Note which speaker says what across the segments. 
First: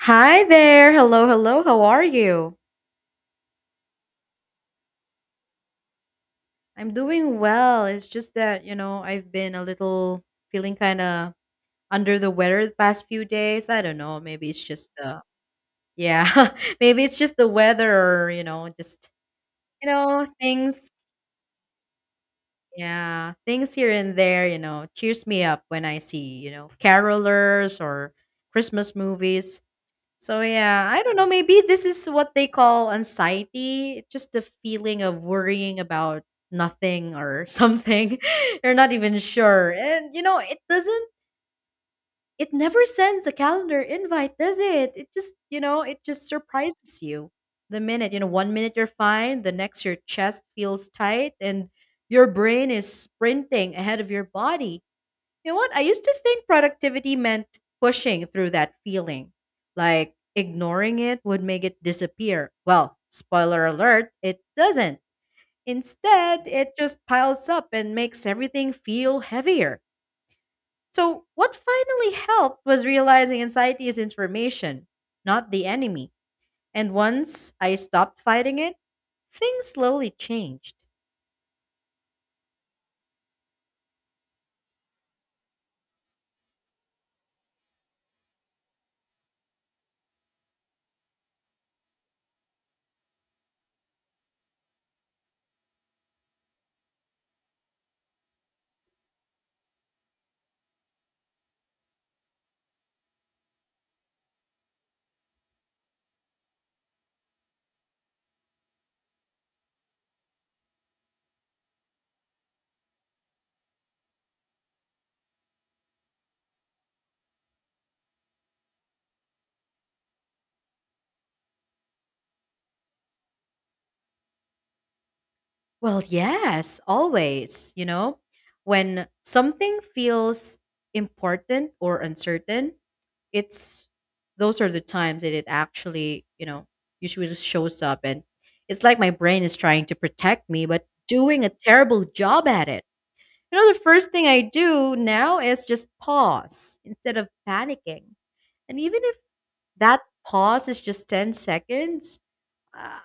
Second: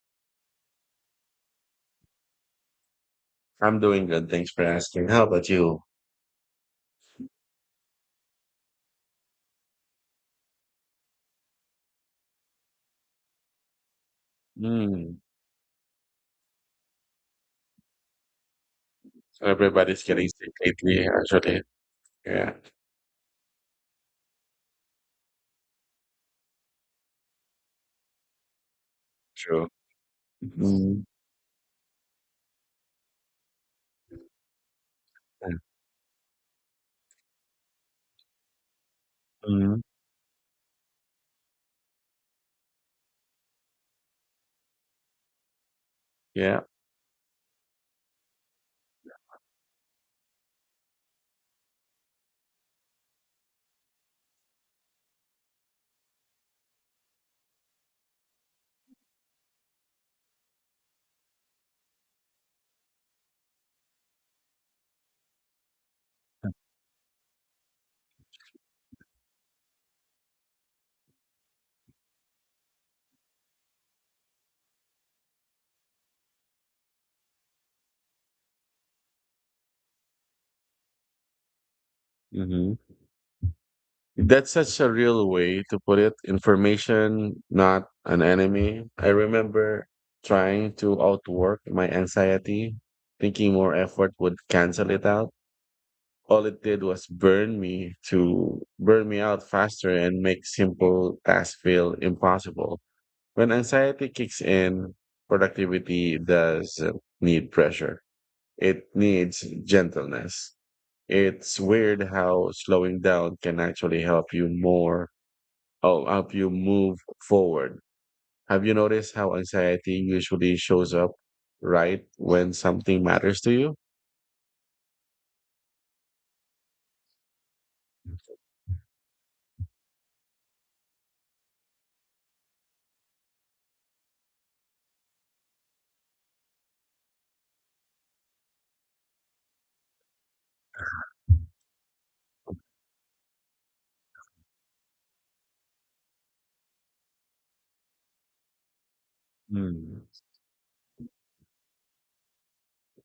Speaker 1: Hi there. Hello, hello. How are you?
Speaker 2: I'm doing good. Thanks for asking. How about you?
Speaker 1: I'm doing well. It's just that, I've been a little feeling kind of under the weather the past few days. I don't know. Maybe it's just
Speaker 2: Mm.
Speaker 1: yeah, maybe it's just the weather or, you know, just,
Speaker 2: So
Speaker 1: you
Speaker 2: everybody's
Speaker 1: know,
Speaker 2: getting sick
Speaker 1: things.
Speaker 2: lately, actually. Yeah,
Speaker 1: Yeah, things here and there, cheers me up when I see, carolers or Christmas movies.
Speaker 2: true.
Speaker 1: So yeah, I
Speaker 2: Mm.
Speaker 1: don't know. Maybe this is what they call anxiety. It's just the feeling of worrying about nothing or something. You're not even sure.
Speaker 2: mm
Speaker 1: And you know, it never sends a calendar invite, does it? It just it just
Speaker 2: Yeah.
Speaker 1: surprises you. The minute, you know, one minute you're fine, the next your chest feels tight and your brain is sprinting ahead of your body. You know what? I used to think productivity meant pushing through that feeling, like ignoring it would make it disappear. Well, spoiler alert, it doesn't. Instead, it just piles up and makes everything feel heavier. So, what finally helped was realizing anxiety is information, not the enemy. And once I stopped fighting it, things slowly changed.
Speaker 2: hmm That's such a real way to put it. Information, not an enemy. I remember trying to outwork my anxiety, thinking more effort would cancel it out. All it did was burn me out faster and make simple tasks feel impossible. When anxiety kicks in, productivity doesn't need pressure. It needs gentleness. It's weird how slowing down can actually help you more, oh, help you move forward. Have you noticed how anxiety usually shows up right when something matters to you?
Speaker 1: Well, yes, always. You know, when something feels important or uncertain, it's those are the times that it actually, usually just shows up. And it's like my brain is trying to protect me, but doing a terrible job at it. You know, the first thing I do now is just pause instead of panicking. And even if that
Speaker 2: Hmm.
Speaker 1: pause is just 10 seconds, uh,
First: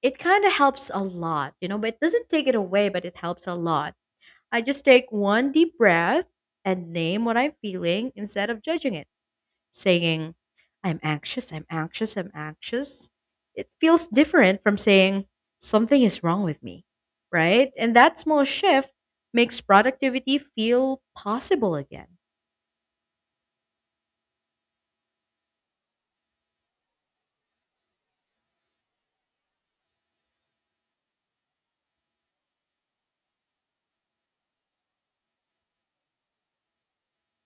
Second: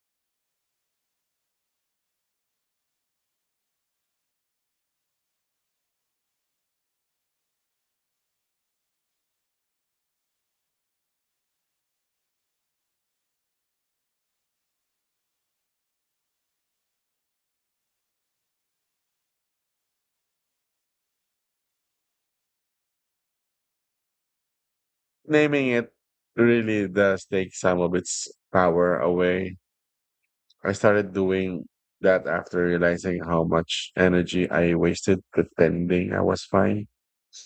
Speaker 1: it kind of helps a lot, you know, but it doesn't take it away, but it helps a lot. I just take one deep breath and name what I'm feeling instead of judging it, saying, I'm anxious, I'm anxious, I'm anxious. It feels different from saying, something is wrong with me, right? And that small shift makes productivity feel possible again.
Speaker 2: Naming it really does take some of its power away. I started doing that after realizing how much energy I wasted pretending I was fine.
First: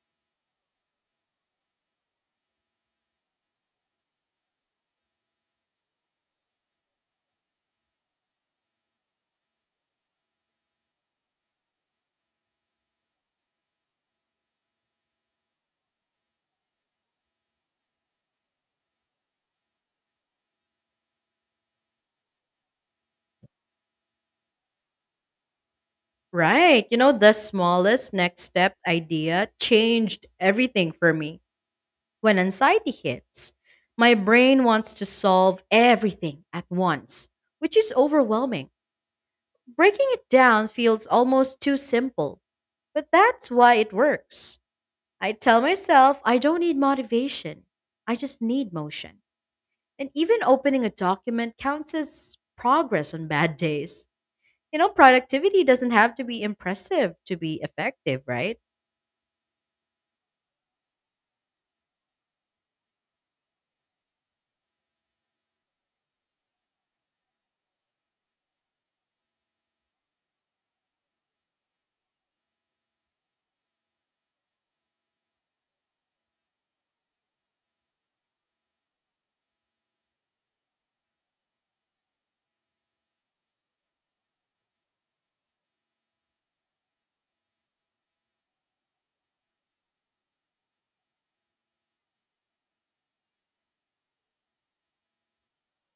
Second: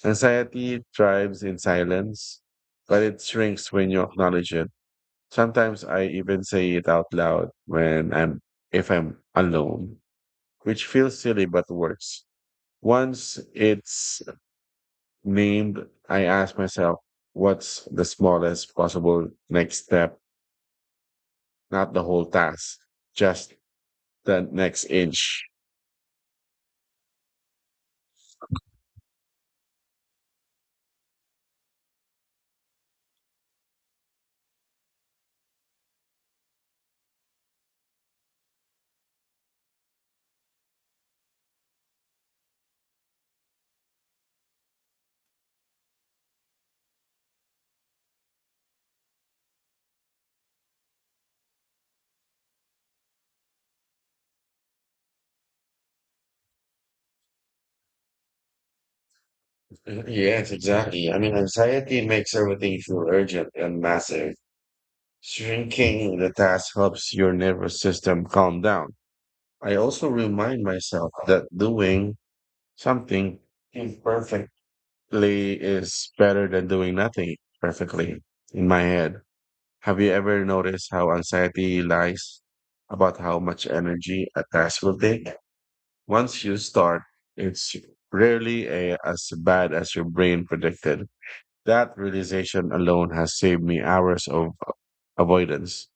Speaker 2: Anxiety thrives in silence, but it shrinks when you acknowledge it. Sometimes I even say it out loud when I'm if I'm alone, which feels silly but works. Once it's named, I ask myself, what's the smallest possible next step? Not the whole task, just the next inch.
Speaker 1: Right. You know, the smallest next step idea changed everything for me. When anxiety hits, my brain wants to solve everything at once, which is overwhelming. Breaking it down feels almost too simple, but that's why it works. I tell myself I don't need motivation, I just need motion. And even opening a document counts as progress on bad days. You know, productivity doesn't have to be impressive to be effective, right?
Speaker 2: Yes, exactly. I mean, anxiety makes everything feel urgent and massive. Shrinking the task helps your nervous system calm down. I also remind myself that doing something imperfectly is better than doing nothing perfectly in my head. Have you ever noticed how anxiety lies about how much energy a task will take? Once you start, it's rarely as bad as your brain predicted. That realization alone has saved me hours of avoidance.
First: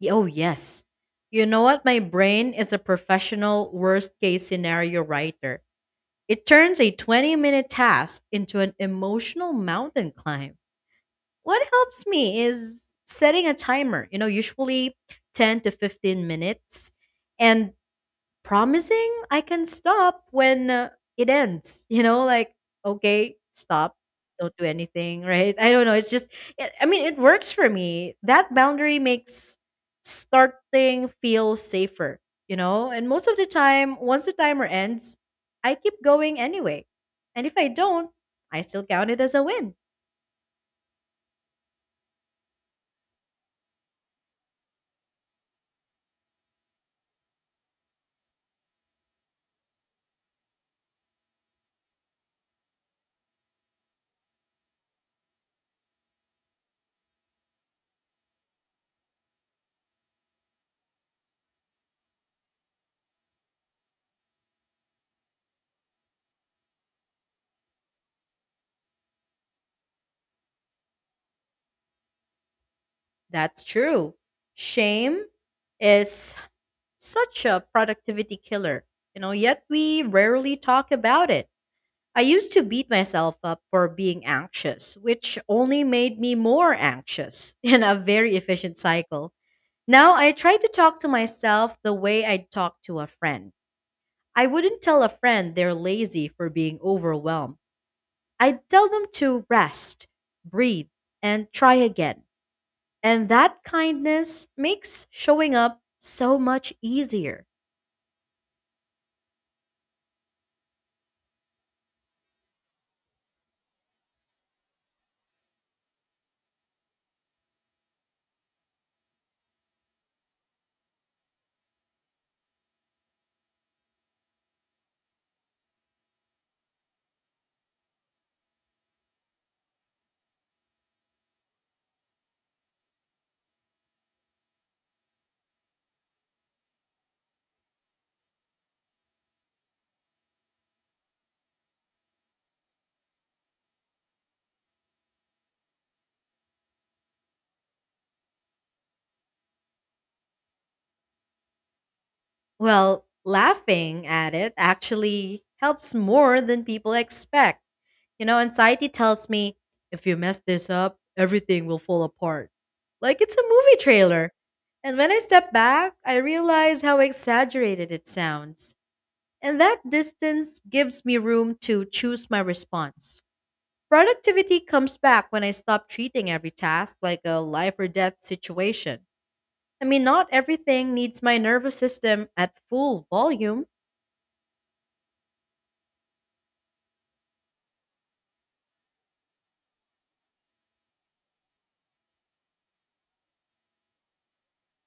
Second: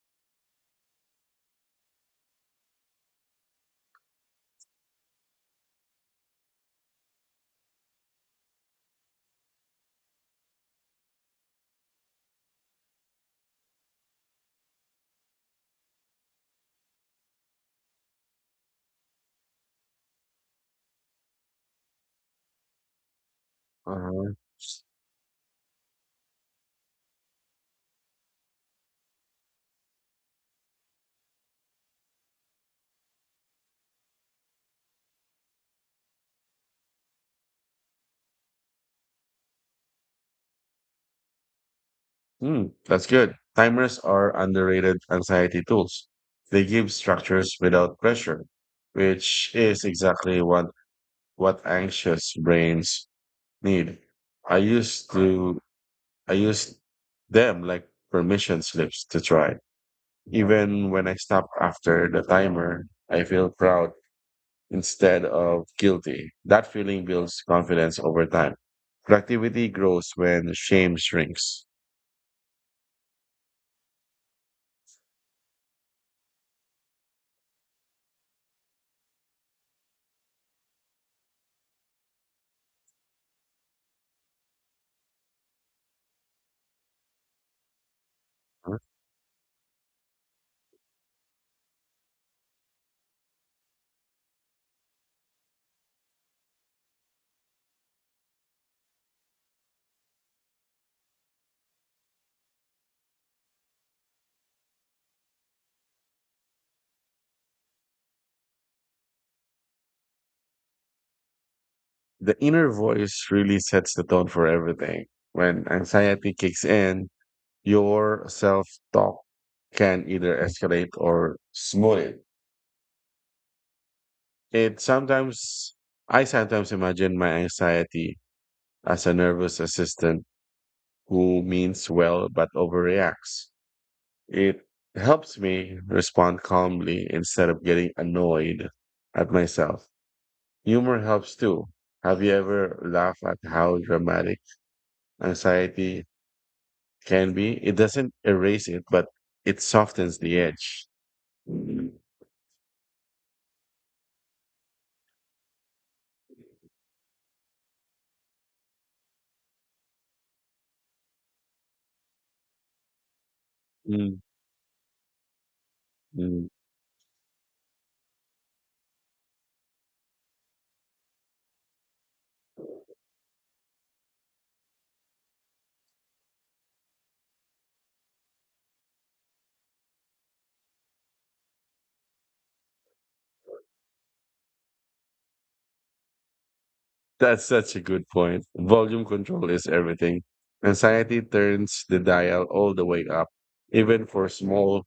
Speaker 1: Oh, yes. You know what? My brain is a professional worst case scenario writer. It turns a 20-minute task into an emotional mountain climb. What helps me is setting a timer, you know, usually 10 to 15 minutes, and promising I can stop when it ends, you know, like, okay, stop,
Speaker 2: Uh-huh.
Speaker 1: don't do anything, right? I don't know. I mean, it works for me. That boundary makes starting feel safer, you know, and most of the time, once the timer ends, I keep going anyway. And if I don't, I still count it as a win.
Speaker 2: Hmm, that's good. Timers are underrated anxiety tools. They give structures without pressure, which is exactly what anxious brains need. I used to I used them like permission slips to try. Even when I stop after the timer, I feel proud instead of guilty. That feeling builds confidence over time. Productivity grows when shame shrinks.
Speaker 1: That's true. Shame is such a productivity killer, you know, yet we rarely talk about it. I used to beat myself up for being anxious, which only made me more anxious in a very efficient cycle. Now I try to talk to myself the way I'd talk to a friend. I wouldn't tell a friend they're lazy for being overwhelmed. I'd tell them to rest, breathe, and try again. And that kindness makes showing up so much easier.
Speaker 2: The inner voice really sets the tone for everything. When anxiety kicks in, your self talk can either escalate or smooth it. It sometimes, I sometimes imagine my anxiety as a nervous assistant who means well but overreacts. It helps me respond calmly instead of getting annoyed at myself. Humor helps too. Have you ever laughed at how dramatic anxiety can be? It doesn't erase it, but it softens the edge. Mm,
Speaker 1: Well, laughing at it actually helps more than people expect. You know, anxiety tells me if you mess this up, everything will fall apart. Like it's a movie trailer. And when I step back, I
Speaker 2: mm.
Speaker 1: realize how exaggerated it sounds. And that distance gives me room to choose my response. Productivity comes back when I stop treating every task like a life or death situation. I mean, not everything needs my nervous system at full volume.
Speaker 2: That's such a good point. Volume control is everything. Anxiety turns the dial all the way up, even for small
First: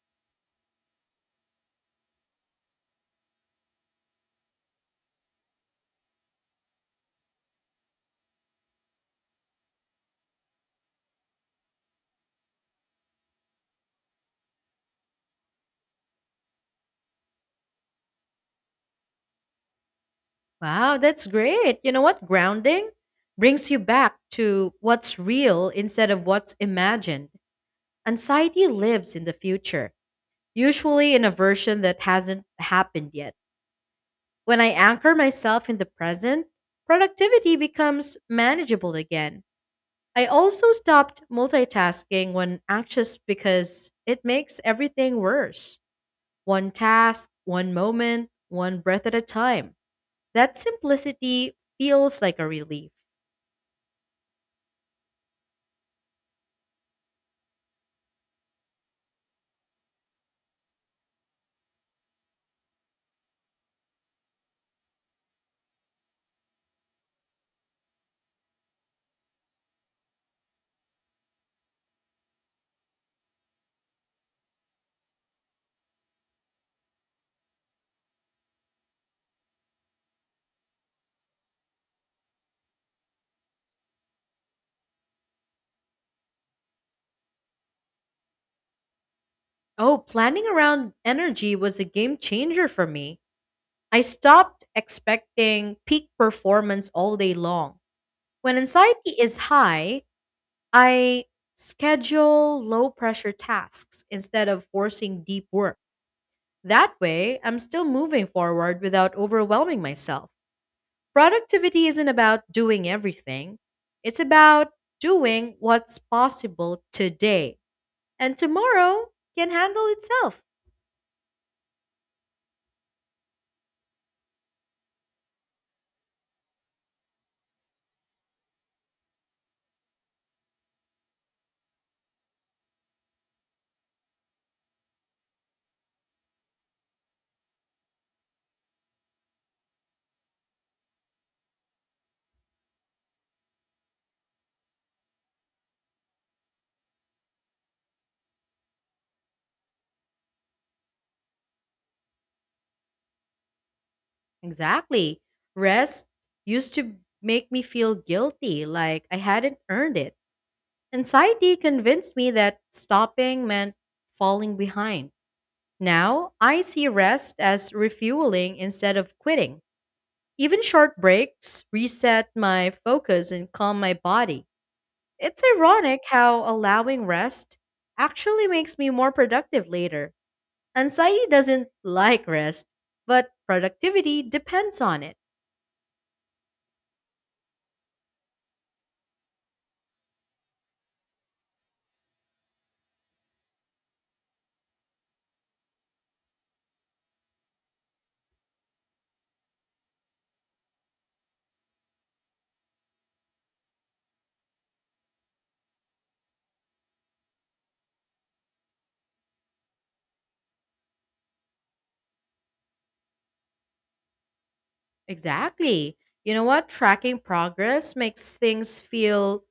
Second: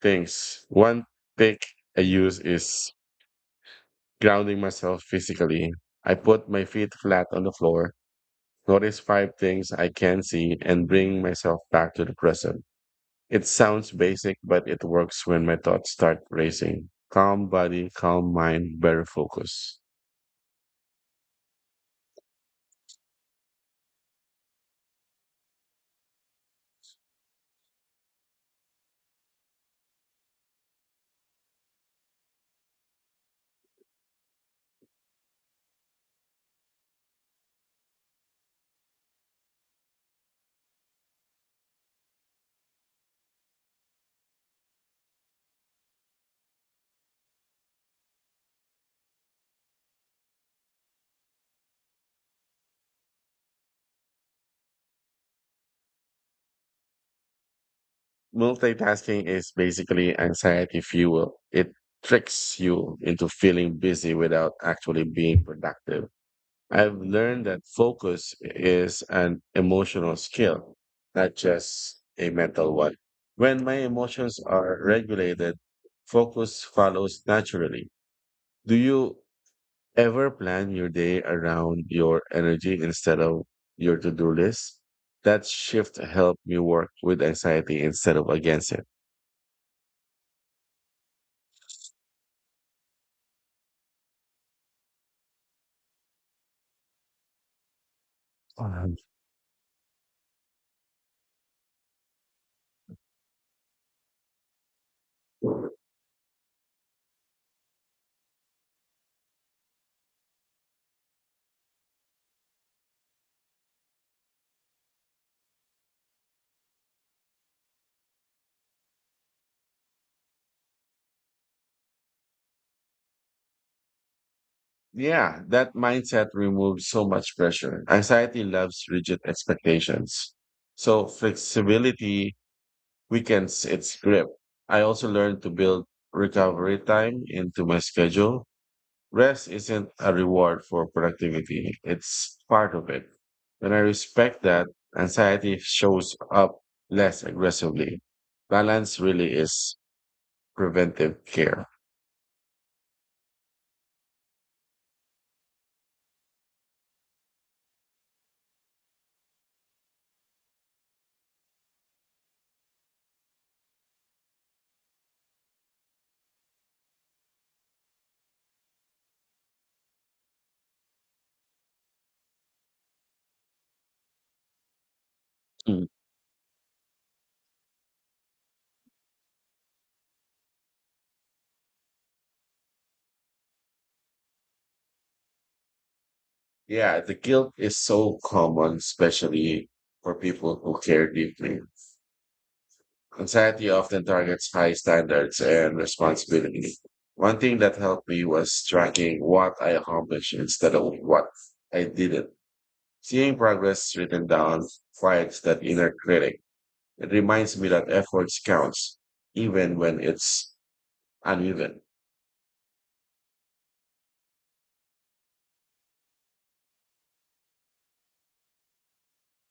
Speaker 2: things. One pick I use is grounding myself physically. I put my feet flat on the floor, notice five things I can see, and bring myself back to the present. It sounds basic, but it works when my thoughts start racing. Calm body, calm mind, better focus.
Speaker 1: Wow, that's great. You know what? Grounding brings you back to what's real instead of what's imagined. Anxiety lives in the future, usually in a version that hasn't happened yet. When I anchor myself in the present, productivity becomes manageable again. I also stopped multitasking when anxious because it makes everything worse. One task, one moment, one breath at a time. That simplicity feels like a relief.
Speaker 2: Multitasking is basically anxiety fuel. It tricks you into feeling busy without actually being productive. I've learned that focus is an emotional skill, not just a mental one. When my emotions are regulated, focus follows naturally. Do you ever plan your day around your energy instead of your to do list? That shift helped me work with anxiety instead of against it.
Speaker 1: Oh, planning around energy was a game changer for me. I stopped expecting peak performance all day long. When
Speaker 2: Um,
Speaker 1: anxiety is high, I schedule low pressure tasks instead of forcing deep work. That way, I'm still moving forward without overwhelming myself. Productivity isn't about doing everything, it's about doing what's possible today. And tomorrow can handle itself.
Speaker 2: yeah, that mindset removes so much pressure. Anxiety loves rigid expectations. So flexibility weekends its grip. I also learned to build recovery time into my schedule. Rest isn't a reward for productivity, it's part of it. When I respect that, anxiety shows up less aggressively. Balance really is preventive care.
Speaker 1: Exactly. Rest used to make me feel guilty, like I hadn't earned it. Anxiety convinced me that stopping meant falling behind. Now, I see rest as refueling instead of quitting. Even short breaks reset my focus and calm my body. It's
Speaker 2: Mm.
Speaker 1: ironic how allowing rest actually makes me more productive later. Anxiety doesn't like rest, but productivity depends on it.
Speaker 2: Yeah, the guilt is so common, especially for people who care deeply. Anxiety often targets high standards and responsibility. One thing that helped me was tracking what I accomplished instead of what I didn't. Seeing progress written down quiets that inner critic. It reminds me that efforts counts, even when it's uneven.
Speaker 1: Exactly. You know what? Tracking progress makes things feel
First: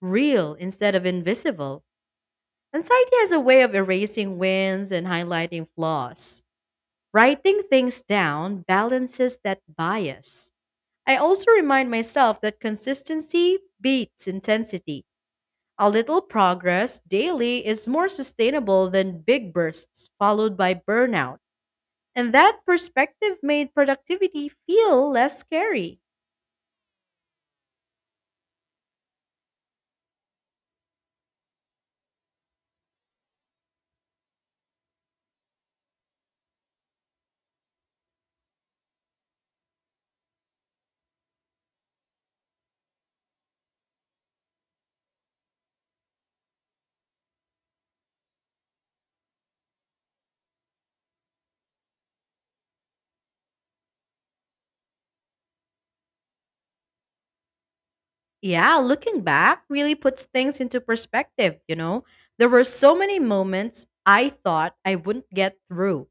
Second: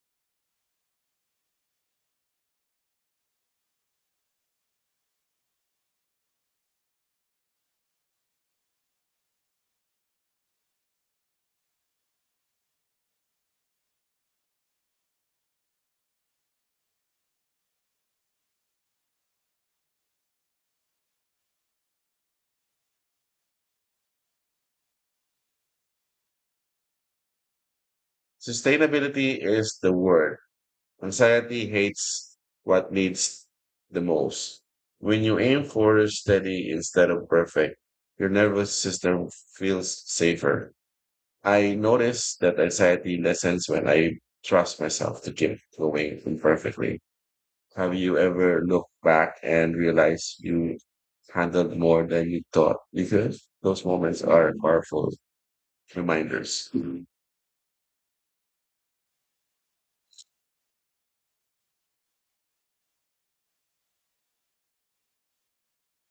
Speaker 1: real instead of invisible. Anxiety has a way of erasing wins and highlighting flaws. Writing things down balances that bias. I also remind myself that consistency beats intensity. A little progress daily is more sustainable than big bursts followed by burnout. And that perspective made productivity feel less scary.
Speaker 2: Sustainability is the word. Anxiety hates what needs the most. When you aim for steady instead of perfect, your nervous system feels safer. I notice that anxiety lessens when I trust myself to keep going imperfectly. Have you ever looked back and realized you handled more than you thought? Because those moments are powerful reminders. Mhm.
Speaker 1: Yeah, looking back really puts things into perspective, you know? There were so many moments I thought I wouldn't get through,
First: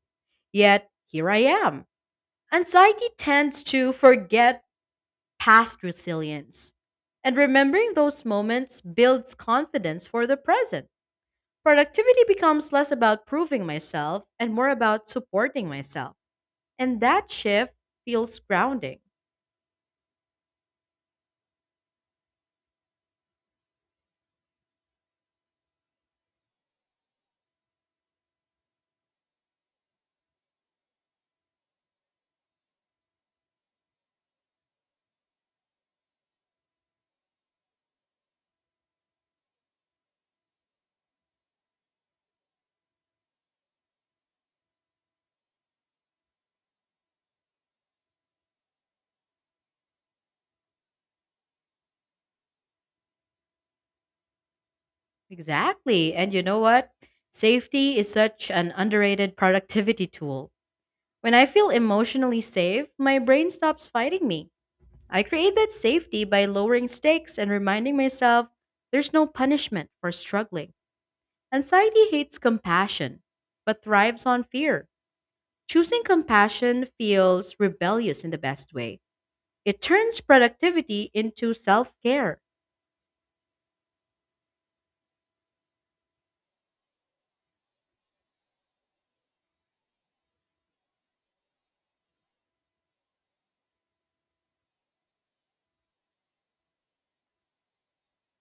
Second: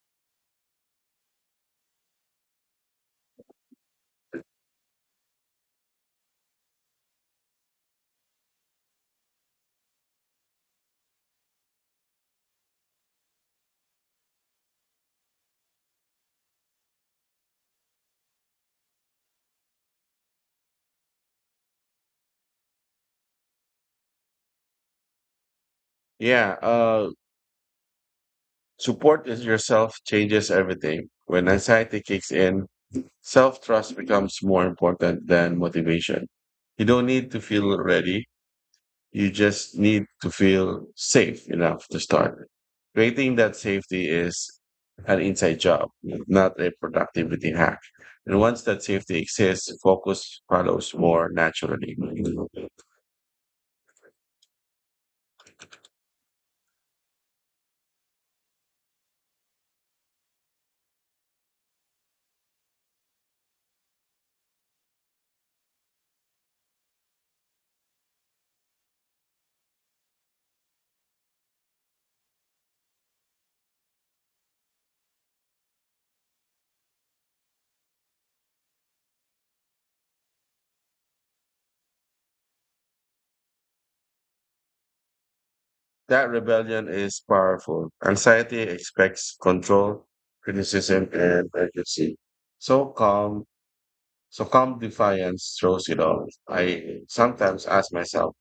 Speaker 1: yet here I am. And psyche tends to forget past resilience. And remembering those moments builds confidence for the present. Productivity becomes less about proving myself and more about supporting myself. And that shift feels grounding.
Speaker 2: Yeah, support is yourself changes everything. When anxiety kicks in, self trust becomes more important than motivation. You don't need to feel ready. You just need to feel safe enough to start. Creating that safety is an inside job, not a productivity hack. And once that safety exists, focus follows more naturally.
Speaker 1: Exactly. And you know what? Safety is such an underrated productivity tool. When I feel emotionally safe, my brain stops fighting me. I create that safety by lowering stakes and reminding myself there's no punishment for struggling. Anxiety hates compassion, but thrives on fear. Choosing compassion feels rebellious in the best way. It turns productivity into self care.
Speaker 2: That rebellion is powerful. Anxiety expects control, criticism, and urgency. So calm So calm defiance throws it off. I sometimes ask myself,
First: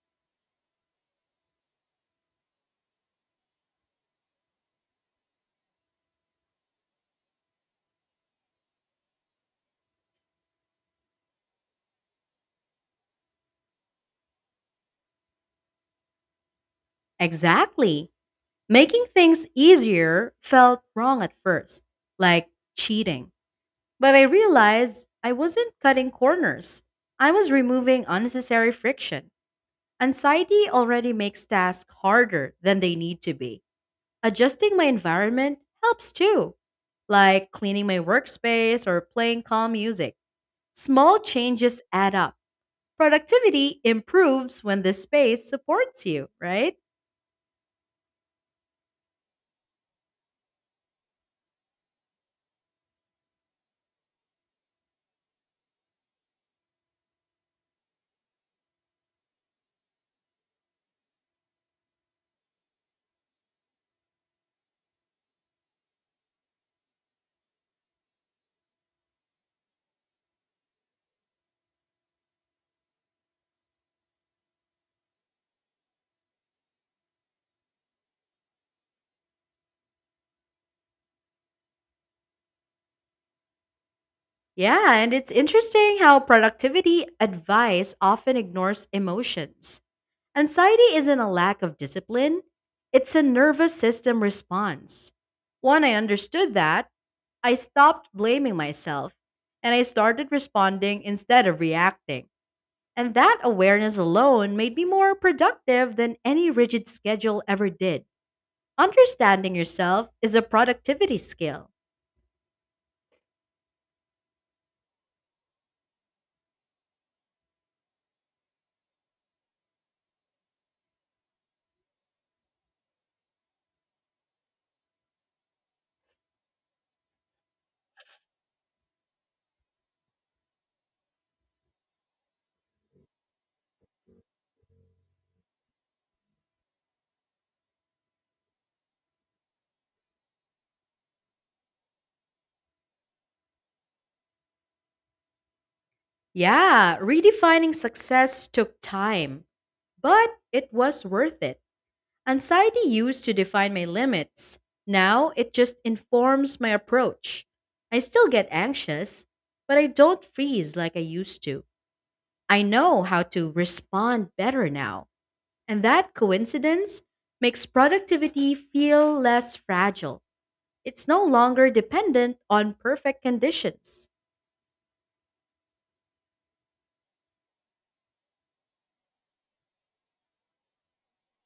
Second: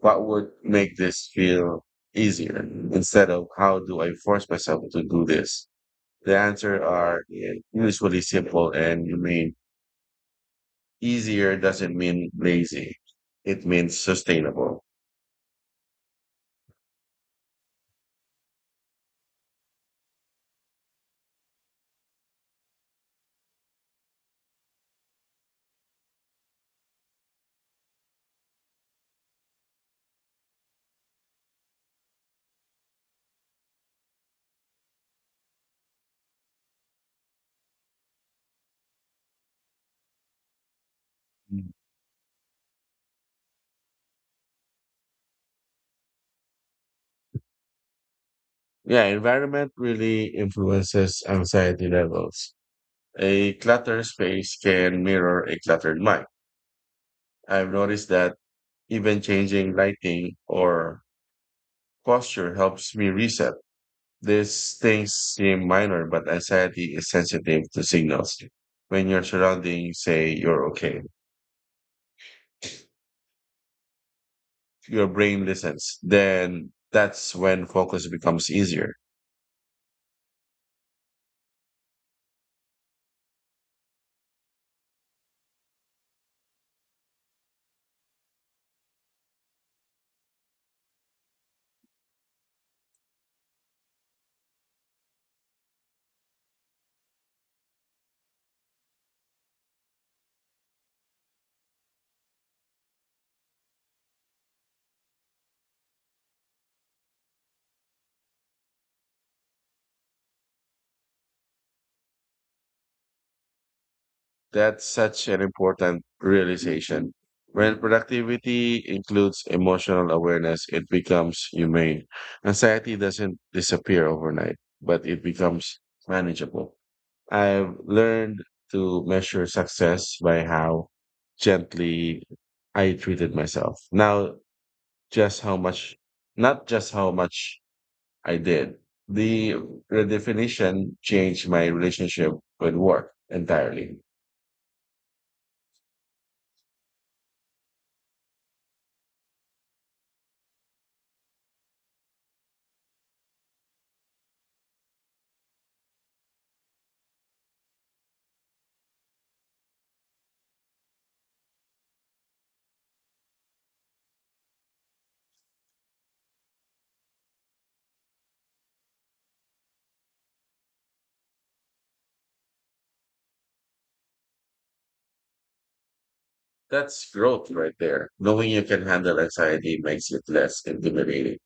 Speaker 2: what would make this feel easier instead of how do I force myself to do this? The answer are usually simple and you mean easier doesn't mean lazy. It means sustainable.
Speaker 1: Exactly. Making things easier felt wrong at first, like cheating. But I realized I wasn't cutting corners, I was removing unnecessary friction. Anxiety already makes tasks harder than they need to be. Adjusting my environment helps too, like cleaning my workspace or playing calm music. Small
Speaker 2: Mm.
Speaker 1: changes add up. Productivity improves when the space supports you, right?
Speaker 2: Yeah, environment really influences anxiety levels. A cluttered space can mirror a cluttered mind. I've noticed that even changing lighting or posture helps me reset. These things seem minor, but anxiety is sensitive to signals. When your surroundings say you're okay, your brain listens. Then that's when focus becomes easier.
Speaker 1: Yeah, and it's interesting how productivity advice often ignores emotions. Anxiety isn't a lack of discipline, it's a nervous system response. When I understood that, I stopped blaming myself and I started responding instead of reacting. And that awareness alone made me more productive than any rigid schedule ever did. Understanding yourself is a productivity skill.
Speaker 2: That's such an important realization. When productivity includes emotional awareness, it becomes humane. Anxiety doesn't disappear overnight, but it becomes manageable. I've learned to measure success by how gently I treated myself. Now, just how much, not just how much I did. The redefinition changed my relationship with work entirely.
Speaker 1: Yeah, redefining success took time, but it was worth it. Anxiety used to define my limits. Now it just informs my approach. I still get anxious, but I don't freeze like I used to. I know how to respond better now. And that coincidence makes productivity feel less fragile. It's no longer dependent on perfect conditions.
Speaker 2: That's growth right there. Knowing you can handle anxiety makes it less intimidating.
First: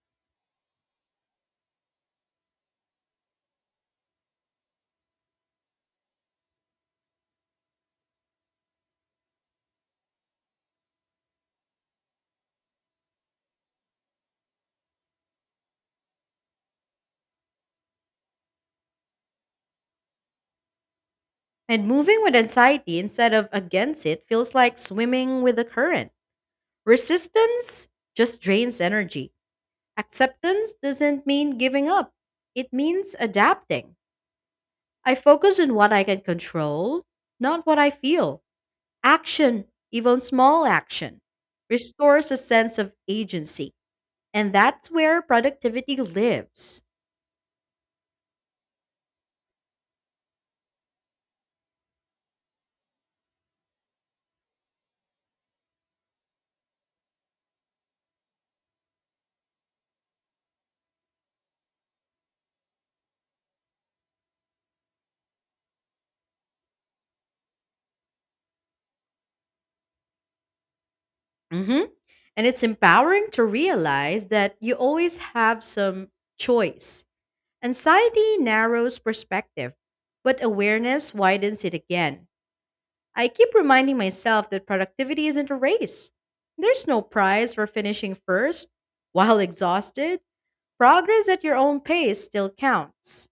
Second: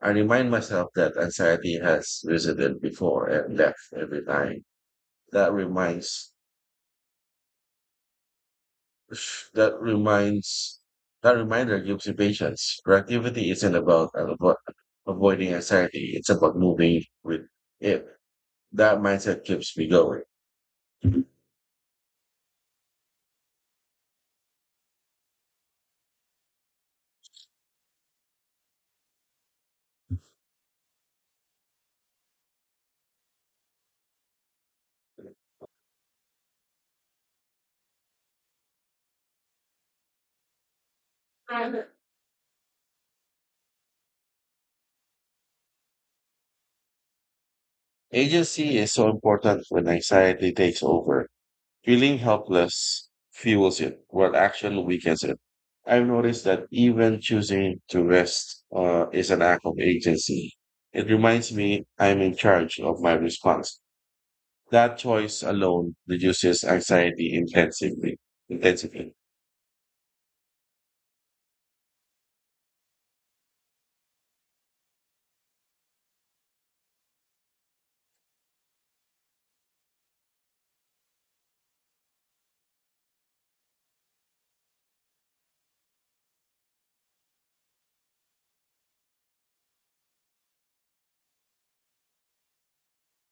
Speaker 2: I remind myself that anxiety has visited before and left every time. That reminds Sh- That reminds That reminder gives you patience. Productivity isn't about avoiding anxiety; it's about moving with it. That mindset keeps me going.
Speaker 1: And moving with anxiety instead of against it feels like swimming with the current. Resistance just drains energy. Acceptance doesn't mean giving up, it means adapting. I focus on what I can control, not what I feel. Action, even small action, restores a sense of agency. And that's where productivity lives.
Speaker 2: Agency is so important when anxiety takes over. Feeling helpless fuels it, while action weakens it. I've noticed that even choosing to rest is an act of agency. It reminds me I'm in charge of my response. That choice alone reduces anxiety intensively. Intensively.
Speaker 1: Mhm. And it's empowering to realize that you always have some choice. Anxiety narrows perspective, but awareness widens it again. I keep reminding myself that productivity isn't a race. There's no prize for finishing first. While exhausted, progress at your own pace still counts.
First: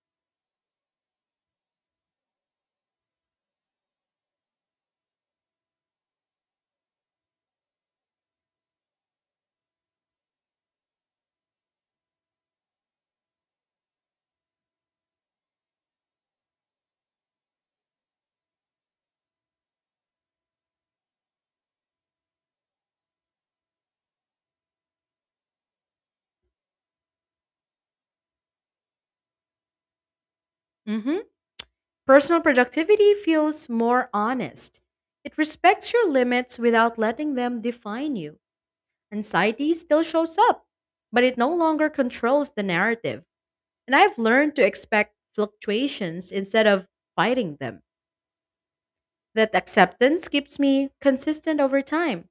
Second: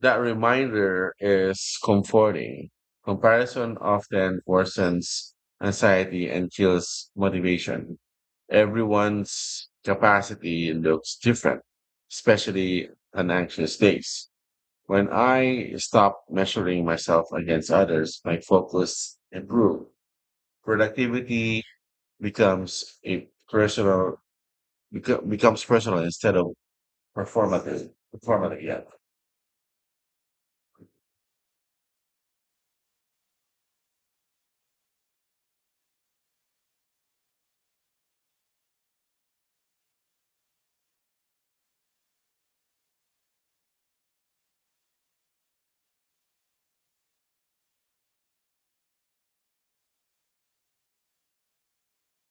Speaker 2: That reminder is comforting. Comparison often worsens anxiety and kills motivation. Everyone's capacity looks different, especially on anxious days. When I stop measuring myself against others, my focus improves. Productivity becomes a personal becomes personal instead of performative. Performative, yeah.
Speaker 1: Mhm. Personal productivity feels more honest. It respects your limits without letting them define you. Anxiety still shows up, but it no longer controls the narrative. And I've learned to expect fluctuations instead of fighting them. That acceptance keeps me consistent over time,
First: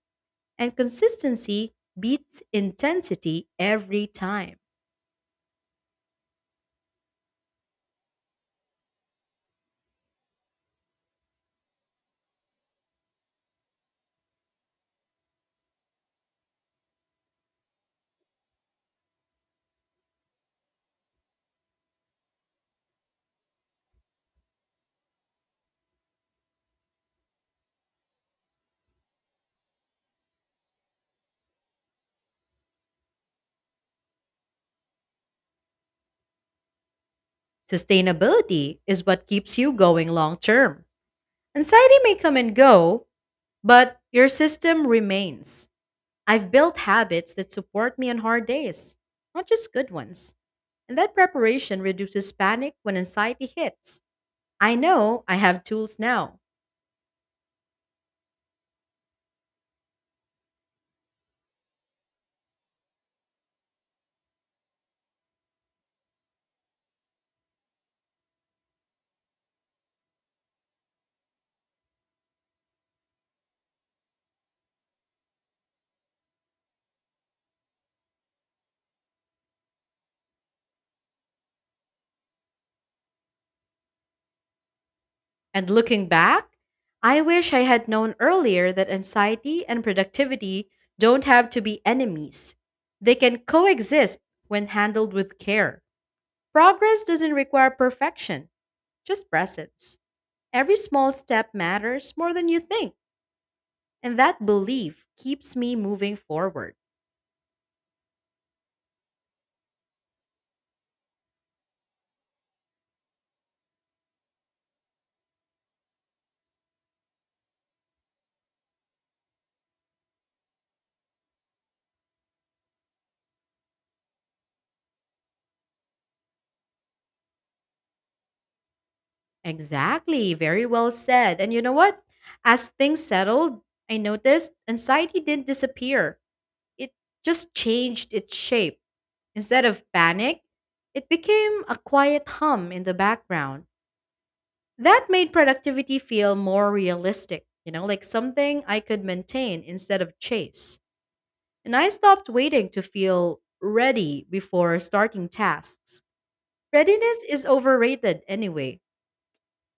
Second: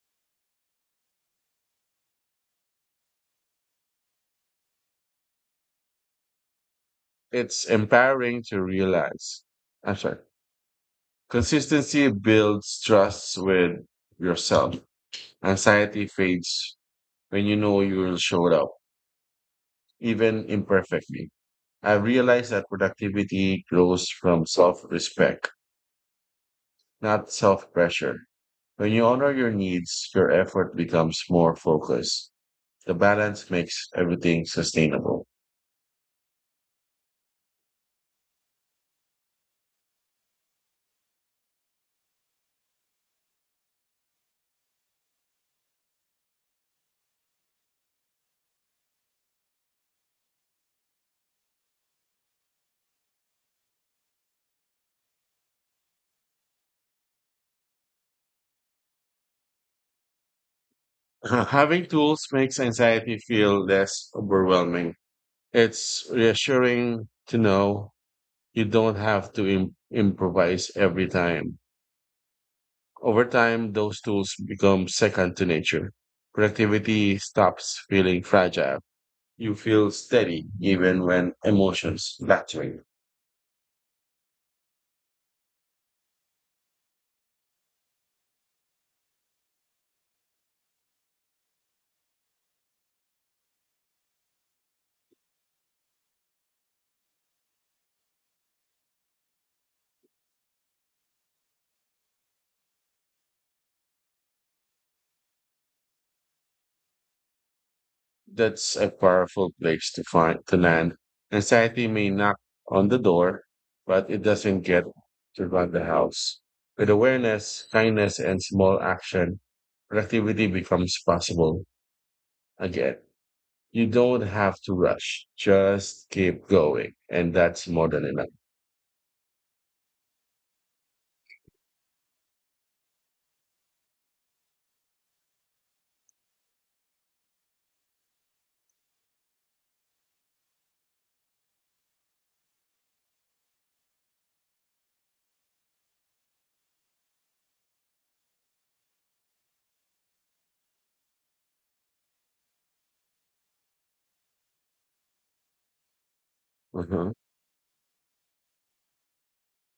Speaker 1: and consistency beats intensity every time.
Speaker 2: It's empowering to realize. I'm sorry. Consistency builds trust with yourself. Anxiety fades when you know you will show up, even imperfectly. I realized that productivity grows from self respect, not self pressure. When you honor your needs, your effort becomes more focused. The balance makes everything sustainable.
Speaker 1: Sustainability is what keeps you going long term. Anxiety may come and go, but your system remains. I've built habits that support me on hard days, not just good ones. And that preparation reduces panic when anxiety hits. I know I have tools now.
Speaker 2: Having tools makes anxiety feel less overwhelming. It's reassuring to know you don't have to improvise every time. Over time, those tools become second to nature. Productivity stops feeling fragile. You feel steady even when emotions fluctuate.
Speaker 1: And looking back, I wish I had known earlier that anxiety and productivity don't have to be enemies. They can coexist when handled with care. Progress doesn't require perfection, just presence. Every small step matters more than you think. And that belief keeps me moving forward.
Speaker 2: That's a powerful place to find to land. Anxiety may knock on the door, but it doesn't get to run the house. With awareness, kindness, and small action, productivity becomes possible again. You don't have to rush. Just keep going. And that's more than enough.
Speaker 1: Exactly. Very well said. And you know what? As things settled, I noticed anxiety didn't disappear. It just changed its shape. Instead of panic, it became a quiet hum in the background. That made productivity feel more realistic, you know, like something I could maintain instead of chase. And I stopped waiting to feel ready before starting tasks.
Speaker 2: Mhm.
Speaker 1: Readiness is overrated anyway.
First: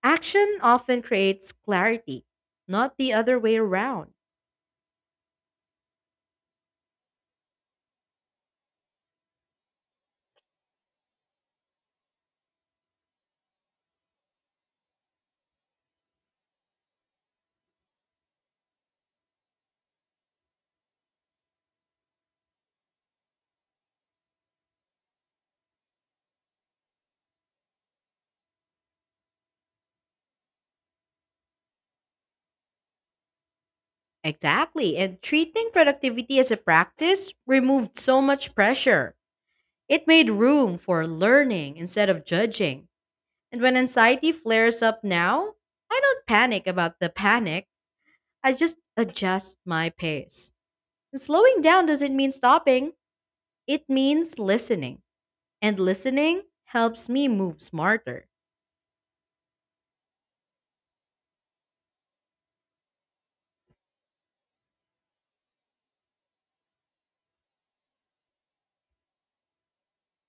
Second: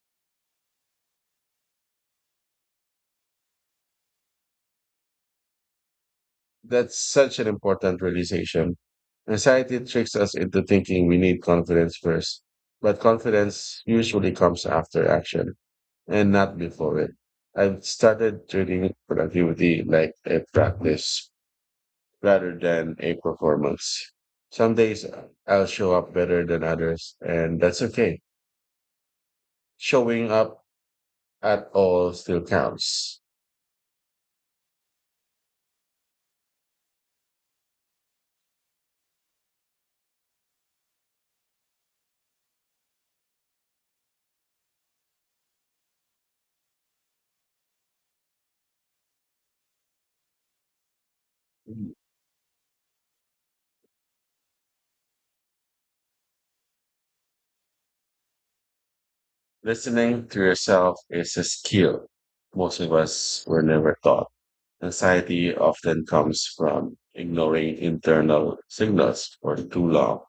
Speaker 1: Action often creates clarity, not the other way around.
Speaker 2: That's such an important realization. Anxiety tricks us into thinking we need confidence first, but confidence usually comes after action and not before it. I've started treating productivity like a practice rather than a performance. Some days I'll show up better than others, and that's okay. Showing up at all still counts.
Speaker 1: Exactly. And treating productivity as a practice removed so much pressure. It made room for learning instead of judging. And when anxiety flares up now, I don't panic about the panic. I just adjust my pace. And slowing down doesn't mean stopping, it means listening. And listening helps me move smarter.
Speaker 2: Listening to yourself is a skill most of us were never taught. Anxiety often comes from ignoring internal signals for too long.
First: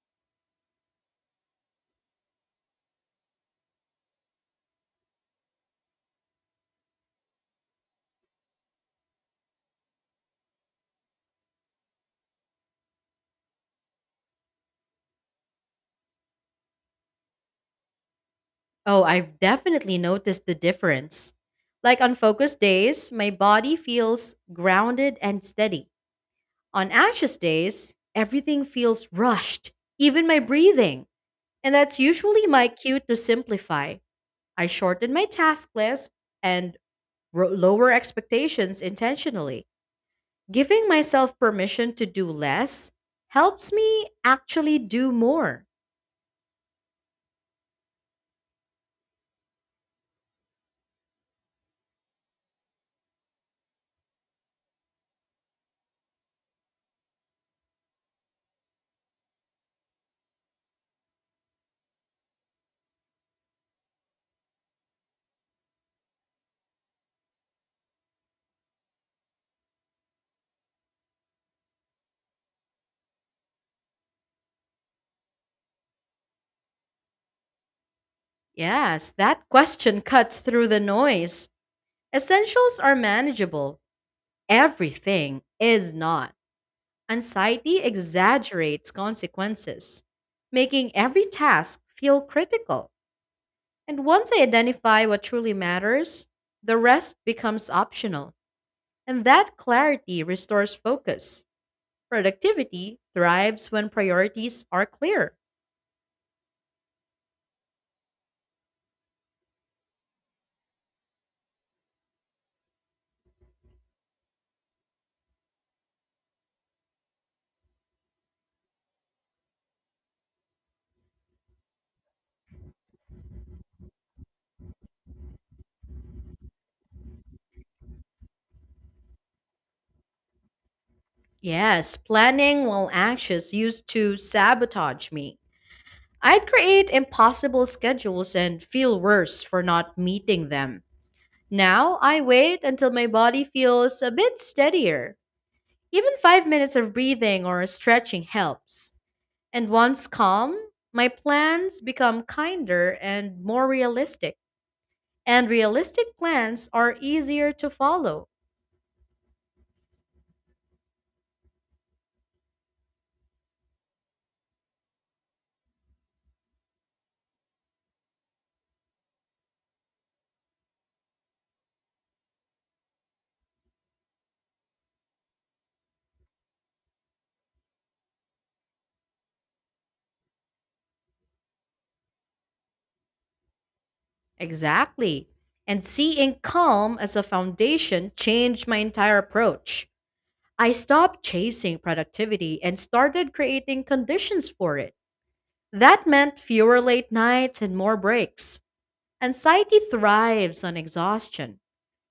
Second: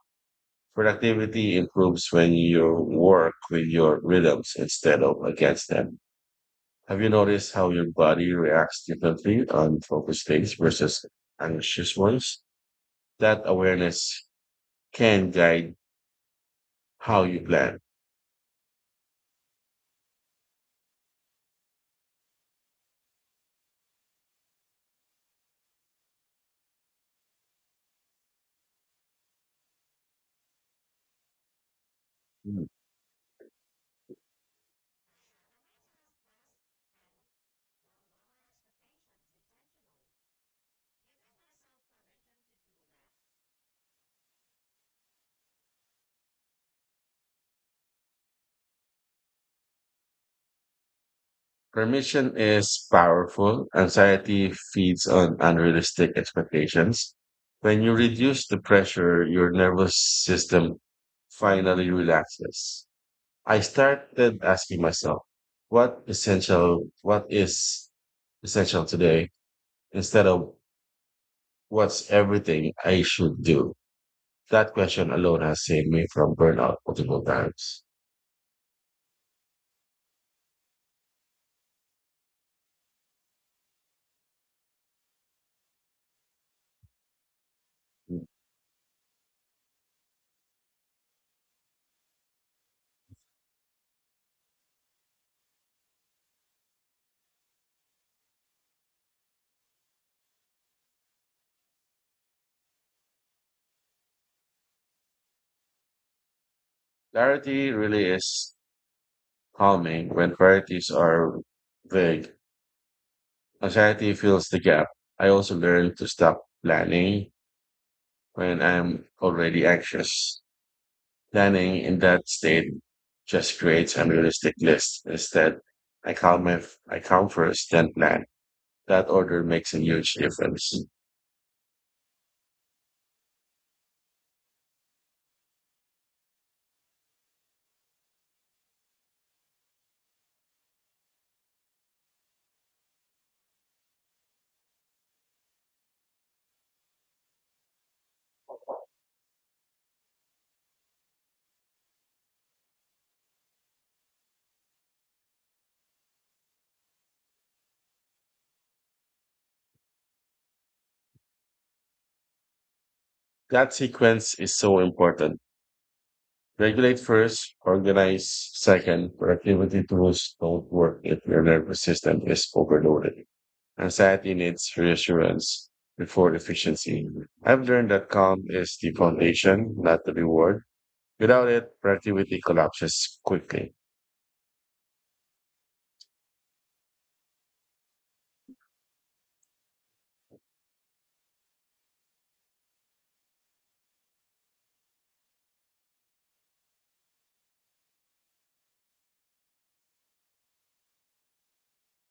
Speaker 2: Productivity improves when you work with your rhythms instead of against them. Have you noticed how your body reacts differently on focused days versus anxious ones? That awareness can guide how you plan.
Speaker 1: Oh, I've definitely noticed the difference. Like on focused days, my body feels grounded and steady. On anxious days, everything feels rushed, even my breathing. And that's usually my cue to simplify. I shorten my task list and lower expectations intentionally. Giving myself permission to do less helps me actually do more.
Speaker 2: Permission is powerful. Anxiety feeds on unrealistic expectations. When you reduce the pressure, your nervous system finally relaxes. I started asking myself, what is essential today instead of what's everything I should do? That question alone has saved me from burnout multiple times.
Speaker 1: Yes, that question cuts through the noise. Essentials are manageable. Everything is not. Anxiety exaggerates consequences, making every task feel critical. And once I identify what truly matters, the rest becomes optional. And that clarity restores focus. Productivity thrives when priorities are clear.
Speaker 2: Clarity really is calming when priorities are vague. Anxiety fills the gap. I also learned to stop planning when I'm already anxious. Planning in that state just creates unrealistic lists. Instead, I count my I count first, then plan. That order makes a huge difference.
Speaker 1: Yes, planning while anxious used to sabotage me. I'd create impossible schedules and feel worse for not meeting them. Now I wait until my body feels a bit steadier. Even 5 minutes of breathing or stretching helps. And once calm, my plans become kinder and more realistic. And realistic plans are easier to follow.
Speaker 2: That sequence is so important. Regulate first, organize second. Productivity tools don't work if your nervous system is overloaded. Anxiety needs reassurance before efficiency. I've learned that calm is the foundation, not the reward. Without it, productivity collapses quickly.
Speaker 1: Exactly. And seeing calm as a foundation changed my entire approach. I stopped chasing productivity and started creating conditions for it. That meant fewer late nights and more breaks. Anxiety thrives on exhaustion,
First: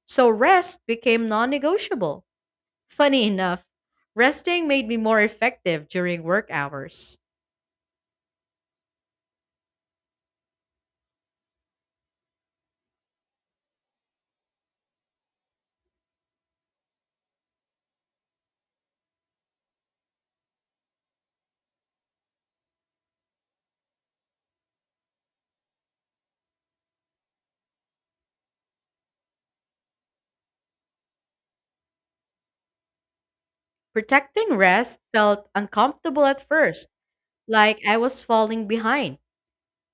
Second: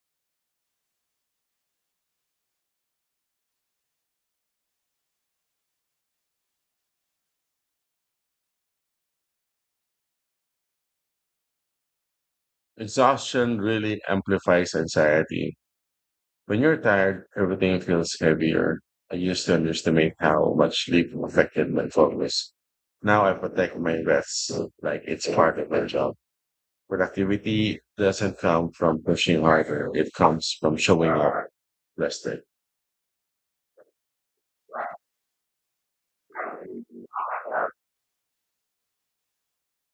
Speaker 1: so rest became non negotiable. Funny enough, resting made me more effective during work hours.
Speaker 2: Exhaustion really amplifies anxiety. When you're tired, everything feels heavier. I used to underestimate how much sleep affected my focus. Now I protect my rest like it's part of my job. Productivity doesn't come from pushing harder. It comes from showing up rested.
Speaker 1: Protecting rest felt uncomfortable at first, like I was falling behind.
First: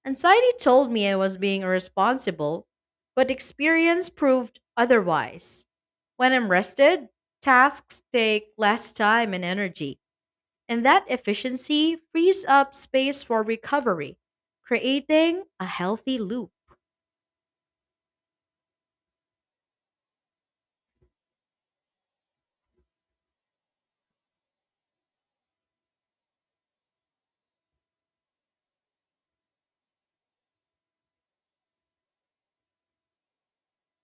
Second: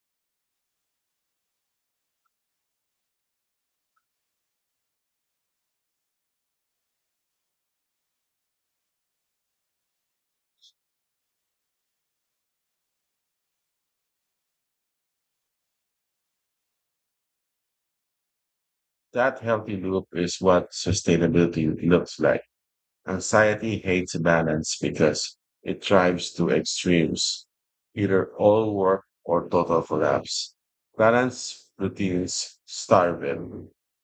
Speaker 1: Anxiety told me I was being irresponsible, but experience proved otherwise. When I'm rested, tasks take less time and energy, and that efficiency frees up space for recovery, creating a healthy loop.
Speaker 2: That healthy loop is what sustainability looks like. Anxiety hates balance because it drives to extremes, either all work or total collapse. Balance routines starve it.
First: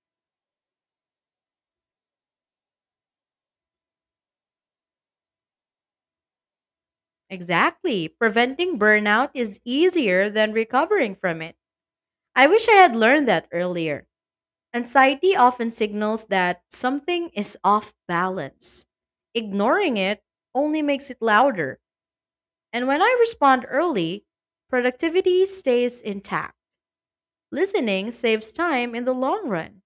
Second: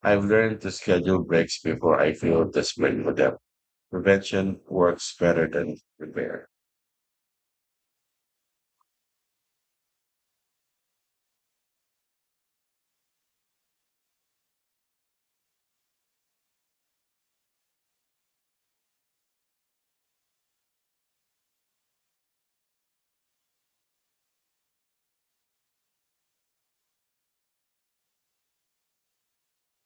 Speaker 2: I've learned to schedule breaks before I feel desperate for them. Prevention works better than repair.
Speaker 1: Exactly. Preventing burnout is easier than recovering from it. I wish I had learned that earlier. Anxiety often signals that something is off balance. Ignoring it only makes it louder. And when I respond early, productivity stays intact. Listening saves time in the long run.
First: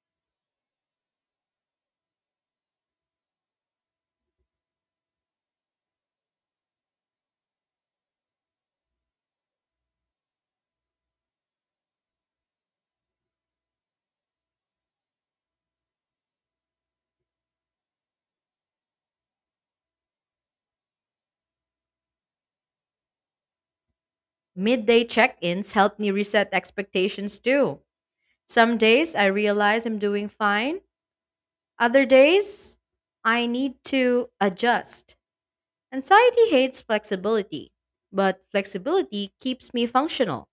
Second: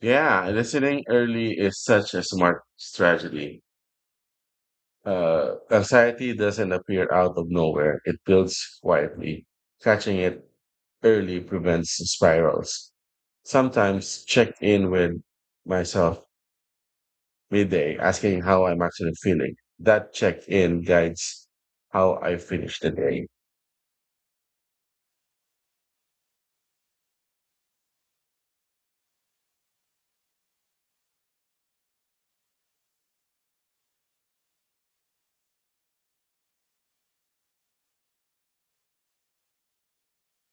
Speaker 2: Yeah, listening early is such a smart strategy. Anxiety doesn't appear out of nowhere, it builds quietly. Catching it early prevents spirals. Sometimes check in with myself midday, asking how I'm actually feeling. That check in guides how I finish the day.
Speaker 1: Midday check ins help me reset expectations too. Some days I realize I'm doing fine, other days I need to adjust. Anxiety hates flexibility, but flexibility keeps me functional.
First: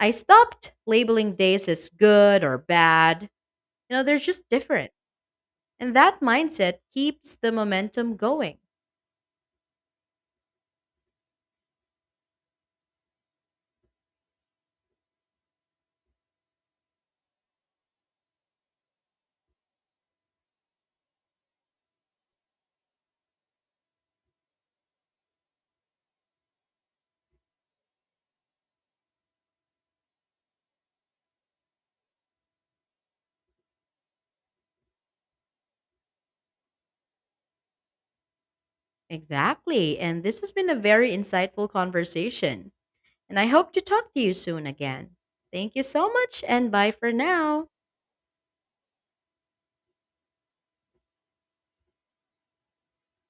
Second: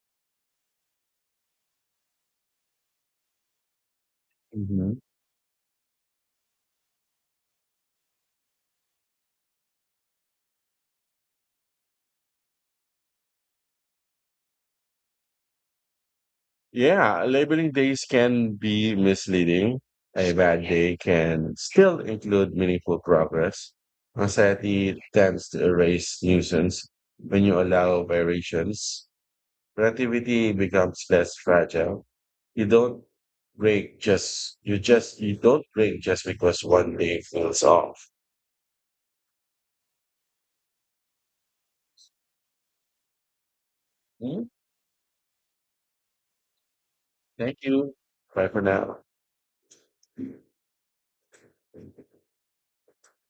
Speaker 1: I stopped labeling days as good or bad. You know, they're just different.
Speaker 2: Mhm.
Speaker 1: And that mindset keeps the momentum going.
Speaker 2: Yeah, labeling days can be misleading. A bad day can still include meaningful progress. Anxiety tends to erase nuisance. When you allow variations, productivity becomes less fragile. You don't you don't break just because one day feels off.
Speaker 1: Exactly. And this has been a very insightful conversation. And I hope to talk to you
Speaker 2: Mm.
Speaker 1: soon again. Thank you so much and bye for
Speaker 2: Thank
Speaker 1: now.
Speaker 2: you. Bye for now.